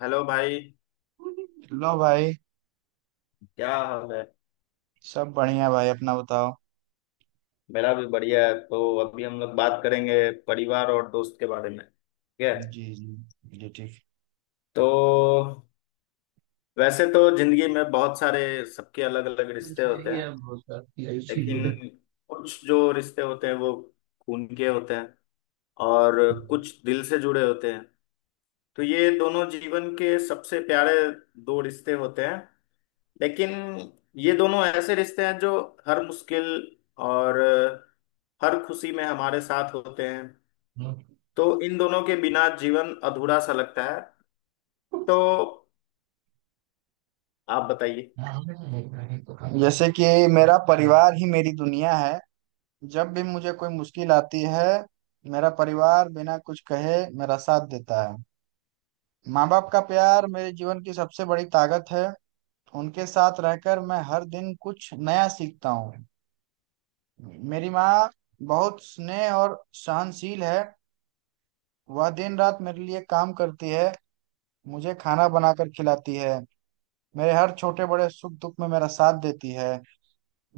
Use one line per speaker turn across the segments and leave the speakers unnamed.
Hello भाई।
लो भाई।
क्या हाल है।
सब बढ़िया भाई, अपना बताओ।
मेरा भी बढ़िया है, तो अभी हम लोग बात करेंगे परिवार और दोस्त के बारे में। ठीक है।
जी जी जी, ठीक।
तो वैसे तो जिंदगी में बहुत सारे सबके अलग अलग
बस
रिश्ते होते
यही
हैं।
है, बहुत सारी ऐसी
लेकिन
है।
कुछ जो रिश्ते होते हैं वो खून के होते हैं और कुछ दिल से जुड़े होते हैं। तो ये दोनों जीवन के सबसे प्यारे दो रिश्ते होते हैं। लेकिन ये दोनों ऐसे रिश्ते हैं जो हर मुश्किल और हर खुशी में हमारे साथ होते हैं। तो इन दोनों के बिना जीवन अधूरा सा लगता है। तो आप बताइए।
जैसे कि मेरा परिवार ही मेरी दुनिया है। जब भी मुझे कोई मुश्किल आती है, मेरा परिवार बिना कुछ कहे मेरा साथ देता है। माँ बाप का प्यार मेरे जीवन की सबसे बड़ी ताकत है। उनके साथ रहकर मैं हर दिन कुछ नया सीखता हूँ। मेरी माँ बहुत स्नेह और सहनशील है। वह दिन रात मेरे लिए काम करती है, मुझे खाना बनाकर खिलाती है, मेरे हर छोटे बड़े सुख दुख में मेरा साथ देती है।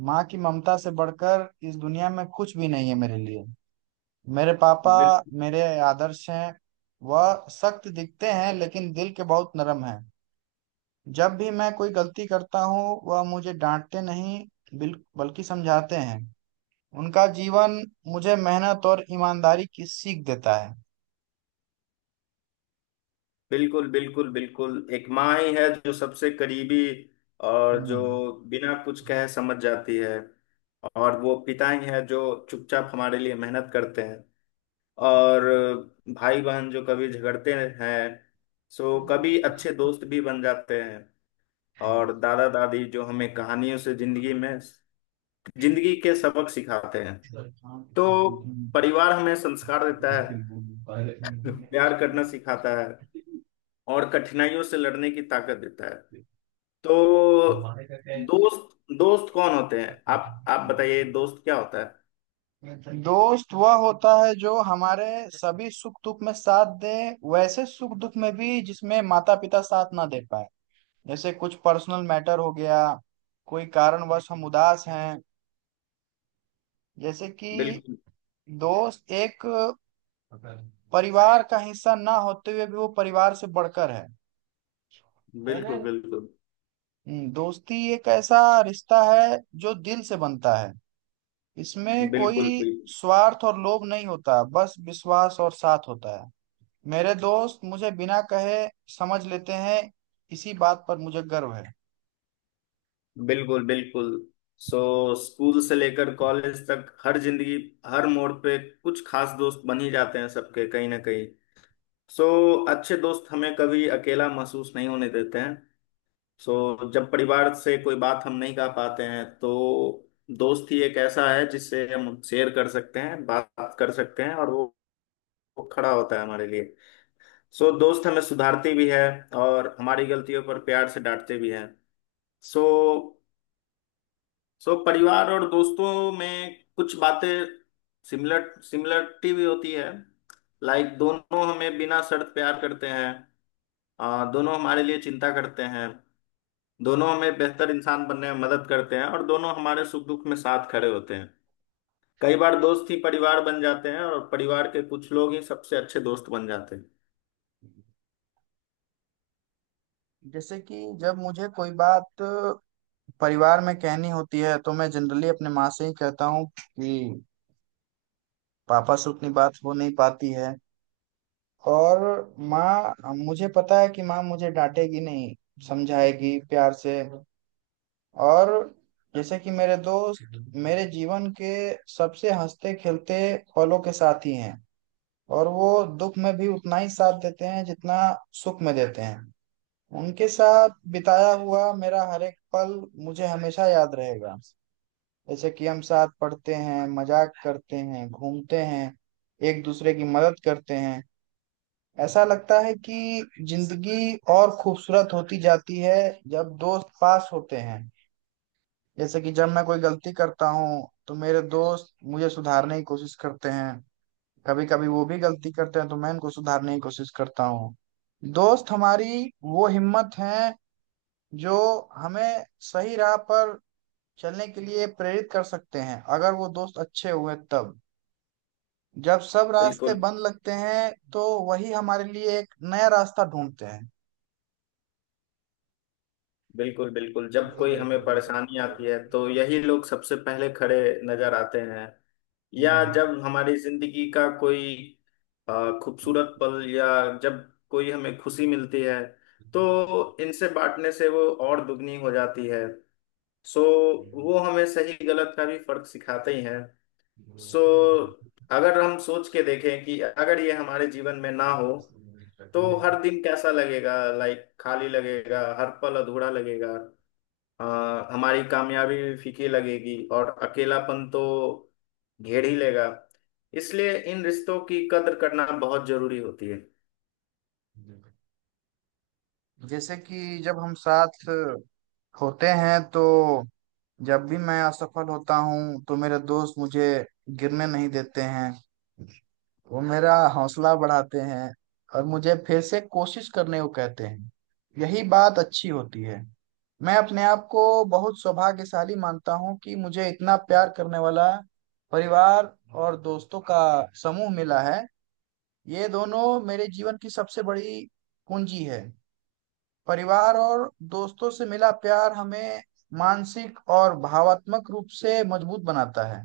माँ की ममता से बढ़कर इस दुनिया में कुछ भी नहीं है मेरे लिए। मेरे पापा
बिल,
मेरे आदर्श हैं। वह सख्त दिखते हैं लेकिन दिल के बहुत नरम हैं। जब भी मैं कोई गलती करता हूँ, वह मुझे डांटते नहीं, बल्कि समझाते हैं। उनका जीवन मुझे मेहनत और ईमानदारी की सीख देता है।
बिल्कुल, बिल्कुल, बिल्कुल, एक माँ ही है जो सबसे करीबी और जो बिना कुछ कहे समझ जाती है। और वो पिता ही है जो चुपचाप हमारे लिए मेहनत करते हैं। और भाई बहन जो कभी झगड़ते हैं सो कभी अच्छे दोस्त भी बन जाते हैं। और दादा दादी जो हमें कहानियों से जिंदगी के सबक सिखाते हैं। तो
हम्म
परिवार हमें संस्कार देता है, प्यार करना सिखाता है और कठिनाइयों से लड़ने की ताकत देता है। तो दोस्त दोस्त कौन होते हैं? आप बताइए, दोस्त क्या होता है?
दोस्त वह होता है जो हमारे सभी सुख दुख में साथ दे। वैसे सुख दुख में भी जिसमें माता पिता साथ ना दे पाए, जैसे कुछ पर्सनल मैटर हो गया, कोई कारणवश हम उदास हैं। जैसे कि
बिल्कुल,
दोस्त एक परिवार का हिस्सा ना होते हुए भी वो परिवार से बढ़कर है।
बिल्कुल, बिल्कुल,
दोस्ती एक ऐसा रिश्ता है जो दिल से बनता है। इसमें
बिल्कुल,
कोई
बिल्कुल,
स्वार्थ और लोभ नहीं होता, बस विश्वास और साथ होता है। मेरे दोस्त मुझे बिना कहे समझ लेते हैं। इसी बात पर मुझे गर्व है।
बिल्कुल, बिल्कुल। सो स्कूल से लेकर कॉलेज तक हर मोड़ पे कुछ खास दोस्त बन ही जाते हैं सबके, कहीं ना कहीं। सो अच्छे दोस्त हमें कभी अकेला महसूस नहीं होने देते हैं। सो जब परिवार से कोई बात हम नहीं कह पाते हैं तो दोस्त ही एक ऐसा है जिससे हम शेयर कर सकते हैं, बात कर सकते हैं, और वो खड़ा होता है हमारे लिए। सो दोस्त हमें सुधारते भी है और हमारी गलतियों पर प्यार से डांटते भी हैं। सो सो परिवार और दोस्तों में कुछ बातें सिमिलरिटी भी होती है। लाइक दोनों हमें बिना शर्त प्यार करते हैं। दोनों हमारे लिए चिंता करते हैं, दोनों हमें बेहतर इंसान बनने में मदद करते हैं और दोनों हमारे सुख दुख में साथ खड़े होते हैं। कई बार दोस्त ही परिवार बन जाते हैं और परिवार के कुछ लोग ही सबसे अच्छे दोस्त बन जाते हैं।
जैसे कि जब मुझे कोई बात परिवार में कहनी होती है, तो मैं जनरली अपने माँ से ही कहता हूँ कि पापा से उतनी बात हो नहीं पाती है। और माँ, मुझे पता है कि माँ मुझे डांटेगी नहीं, समझाएगी प्यार से। और जैसे कि मेरे दोस्त मेरे जीवन के सबसे हंसते खेलते पलों के साथी हैं। और वो दुख में भी उतना ही साथ देते हैं जितना सुख में देते हैं। उनके साथ बिताया हुआ मेरा हर एक पल मुझे हमेशा याद रहेगा। जैसे कि हम साथ पढ़ते हैं, मजाक करते हैं, घूमते हैं, एक दूसरे की मदद करते हैं। ऐसा लगता है कि जिंदगी और खूबसूरत होती जाती है जब दोस्त पास होते हैं। जैसे कि जब मैं कोई गलती करता हूँ तो मेरे दोस्त मुझे सुधारने की कोशिश करते हैं। कभी कभी वो भी गलती करते हैं तो मैं इनको सुधारने की कोशिश करता हूँ। दोस्त हमारी वो हिम्मत है जो हमें सही राह पर चलने के लिए प्रेरित कर सकते हैं, अगर वो दोस्त अच्छे हुए तब। जब सब रास्ते
बिल्कुल,
बंद लगते हैं तो वही हमारे लिए एक नया रास्ता ढूंढते हैं।
बिल्कुल, बिल्कुल, जब कोई हमें परेशानी आती है तो यही लोग सबसे पहले खड़े नजर आते हैं। या जब हमारी जिंदगी का कोई खूबसूरत पल, या जब कोई हमें खुशी मिलती है तो इनसे बांटने से वो और दुगनी हो जाती है। सो वो हमें सही गलत का भी फर्क सिखाते ही हैं। सो अगर हम सोच के देखें कि अगर ये हमारे जीवन में ना हो तो हर दिन कैसा लगेगा, लाइक खाली लगेगा, हर पल अधूरा लगेगा। आ, हमारी कामयाबी भी फीकी लगेगी और अकेलापन तो घेर ही लेगा। इसलिए इन रिश्तों की कद्र करना बहुत जरूरी होती है।
जैसे कि जब हम साथ होते हैं तो जब भी मैं असफल होता हूँ तो मेरे दोस्त मुझे गिरने नहीं देते हैं। वो मेरा हौसला बढ़ाते हैं और मुझे फिर से कोशिश करने को कहते हैं। यही बात अच्छी होती है। मैं अपने आप को बहुत सौभाग्यशाली मानता हूँ कि मुझे इतना प्यार करने वाला परिवार और दोस्तों का समूह मिला है। ये दोनों मेरे जीवन की सबसे बड़ी पूंजी है। परिवार और दोस्तों से मिला प्यार हमें मानसिक और भावात्मक रूप से मजबूत बनाता है।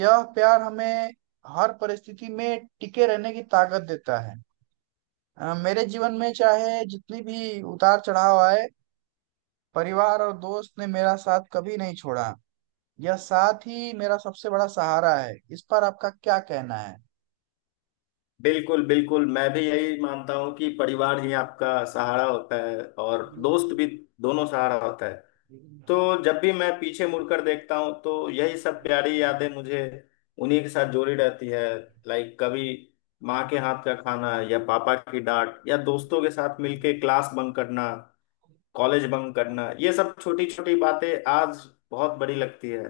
यह प्यार हमें हर परिस्थिति में टिके रहने की ताकत देता है। मेरे जीवन में चाहे जितनी भी उतार चढ़ाव आए, परिवार और दोस्त ने मेरा साथ कभी नहीं छोड़ा। यह साथ ही मेरा सबसे बड़ा सहारा है। इस पर आपका क्या कहना है?
बिल्कुल, बिल्कुल, मैं भी यही मानता हूँ कि परिवार ही आपका सहारा होता है, और दोस्त भी, दोनों सहारा होता है। तो जब भी मैं पीछे मुड़कर देखता हूँ तो यही सब प्यारी यादें मुझे उन्हीं के साथ जोड़ी रहती है। लाइक कभी माँ के हाथ का खाना, या पापा की डांट, या दोस्तों के साथ मिलके क्लास बंक करना, कॉलेज बंक करना, ये सब छोटी छोटी बातें आज बहुत बड़ी लगती है।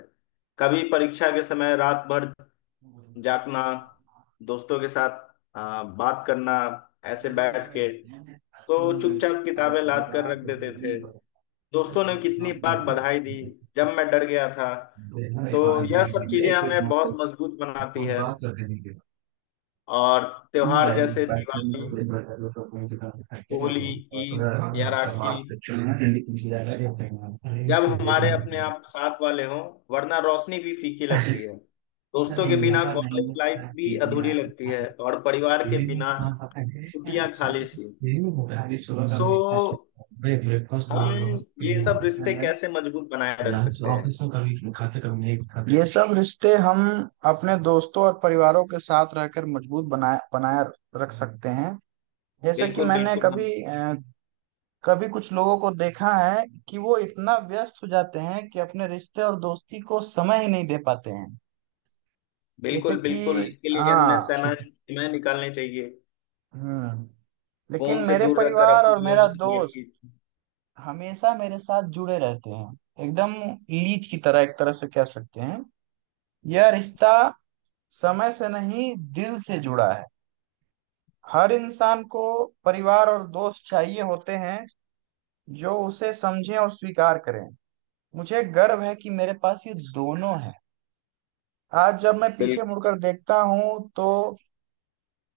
कभी परीक्षा के समय रात भर जागना, दोस्तों के साथ बात करना, ऐसे बैठ के तो चुपचाप किताबें लाद कर रख देते थे। दोस्तों ने कितनी बार बधाई दी जब मैं डर गया था तो। यह सब चीजें हमें बहुत मजबूत बनाती है। और त्योहार जैसे दिवाली, होली, ईद या राखी, जब हमारे अपने आप साथ वाले हों, वरना रोशनी भी फीकी लगती है। दोस्तों के बिना कॉलेज लाइफ भी अधूरी लगती है, और परिवार के बिना छुट्टियां खाली सी। सो हम ये सब रिश्ते कैसे मजबूत बनाए रख सकते हैं?
ये सब रिश्ते हम अपने दोस्तों और परिवारों के साथ रहकर मजबूत बनाए बनाए रख सकते हैं। जैसे कि
बिल्कुल,
मैंने
बिल्कुल, हम
कभी कुछ लोगों को देखा है कि वो इतना व्यस्त हो जाते हैं कि अपने रिश्ते और दोस्ती को समय ही नहीं दे पाते हैं। जैसे
बिल्कुल,
कि,
बिल्कुल, इसके लिए हमें
हाँ,
सेना सीमाएं निकालनी चाहिए।
हम्म। लेकिन
फोन से
मेरे
दूर रहकर
परिवार और
अपने लोगों
मेरा
से बात की।
दोस्त हमेशा मेरे साथ जुड़े रहते हैं, एकदम लीच की तरह, एक तरह से कह सकते हैं। यह रिश्ता समय से नहीं दिल से जुड़ा है। हर इंसान को परिवार और दोस्त चाहिए होते हैं जो उसे समझें और स्वीकार करें। मुझे गर्व है कि मेरे पास ये दोनों है। आज जब मैं पीछे
बिल्कुल,
मुड़कर देखता हूँ तो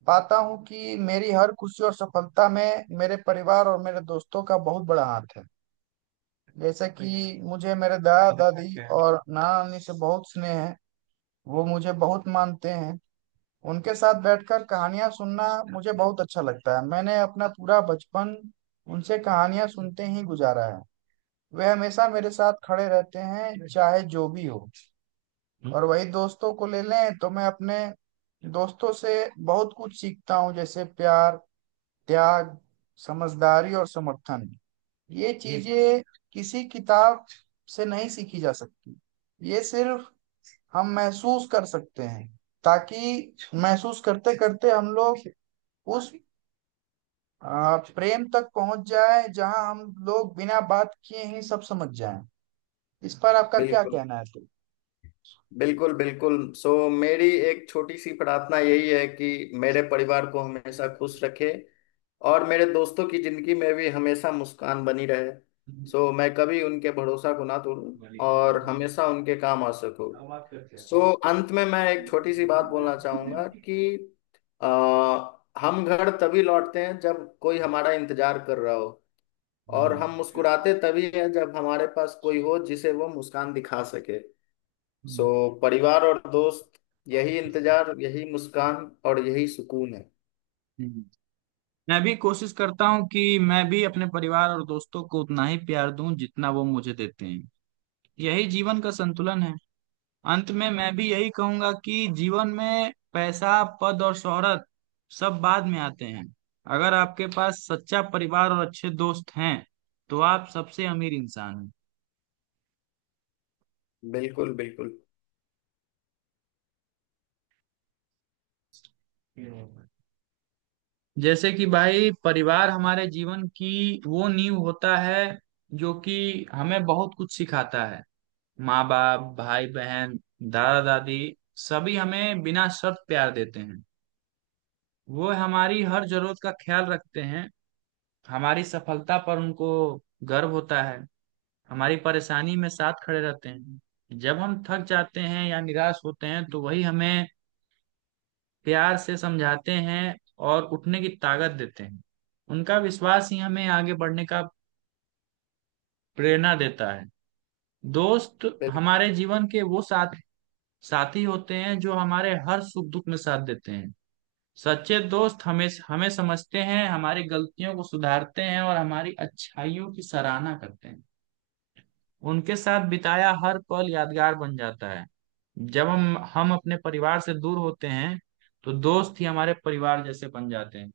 पाता हूँ कि मेरी हर खुशी और सफलता में मेरे परिवार और मेरे दोस्तों का बहुत बड़ा हाथ है। जैसे कि मुझे मेरे दादा दादी और नाना नानी से बहुत स्नेह है। वो मुझे बहुत मानते हैं। उनके साथ बैठकर कहानियां सुनना मुझे बहुत अच्छा लगता है। मैंने अपना पूरा बचपन उनसे कहानियां सुनते ही गुजारा है। वे हमेशा मेरे साथ खड़े रहते हैं चाहे जो भी हो। और वही दोस्तों को ले लें तो मैं अपने दोस्तों से बहुत कुछ सीखता हूँ, जैसे प्यार, त्याग, समझदारी और समर्थन। ये चीजें किसी किताब से नहीं सीखी जा सकती। ये सिर्फ हम महसूस कर सकते हैं। ताकि महसूस करते करते हम लोग उस प्रेम तक पहुंच जाए जहां हम लोग बिना बात किए ही सब समझ जाएं। इस पर आपका क्या
बिल्कुल,
कहना है?
बिल्कुल, बिल्कुल, सो मेरी एक छोटी सी प्रार्थना यही है कि मेरे परिवार को हमेशा खुश रखे और मेरे दोस्तों की जिंदगी में भी हमेशा मुस्कान बनी रहे। सो मैं कभी उनके भरोसा को ना तोड़ूं और हमेशा उनके काम आ सकूं। सो अंत में मैं एक छोटी सी बात बोलना चाहूंगा कि आ, हम घर तभी लौटते हैं जब कोई हमारा इंतजार कर रहा हो, और हम मुस्कुराते तभी हैं जब हमारे पास कोई हो जिसे वो मुस्कान दिखा सके। सो परिवार और दोस्त, यही इंतजार, यही मुस्कान और यही सुकून है।
तो मैं भी कोशिश करता हूँ कि मैं भी अपने परिवार और दोस्तों को उतना ही प्यार दूं जितना वो मुझे देते हैं। यही जीवन का संतुलन है। अंत में मैं भी यही कहूंगा कि जीवन में पैसा पद और शोहरत सब बाद में आते हैं। अगर आपके पास सच्चा परिवार और अच्छे दोस्त हैं तो आप सबसे अमीर इंसान
बिल्कुल, बिल्कुल,
हैं। जैसे कि भाई, परिवार हमारे जीवन की वो नींव होता है जो कि हमें बहुत कुछ सिखाता है। माँ बाप, भाई बहन, दादा दादी सभी हमें बिना शर्त प्यार देते हैं। वो हमारी हर जरूरत का ख्याल रखते हैं। हमारी सफलता पर उनको गर्व होता है। हमारी परेशानी में साथ खड़े रहते हैं। जब हम थक जाते हैं या निराश होते हैं तो वही हमें प्यार से समझाते हैं और उठने की ताकत देते हैं। उनका विश्वास ही हमें आगे बढ़ने का प्रेरणा देता है। दोस्त
बिल-
हमारे जीवन के वो साथी साथी होते हैं जो हमारे हर सुख दुख में साथ देते हैं। सच्चे दोस्त हमें हमें समझते हैं, हमारी गलतियों को सुधारते हैं और हमारी अच्छाइयों की सराहना करते हैं। उनके साथ बिताया हर पल यादगार बन जाता है। जब हम अपने परिवार से दूर होते हैं तो दोस्त ही हमारे परिवार जैसे बन जाते हैं।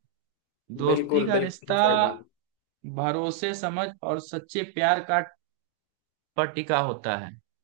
दोस्ती
बिल्कुल,
का
बिल्कुल,
रिश्ता
सही बात।
भरोसे समझ और सच्चे प्यार का पर टिका होता है।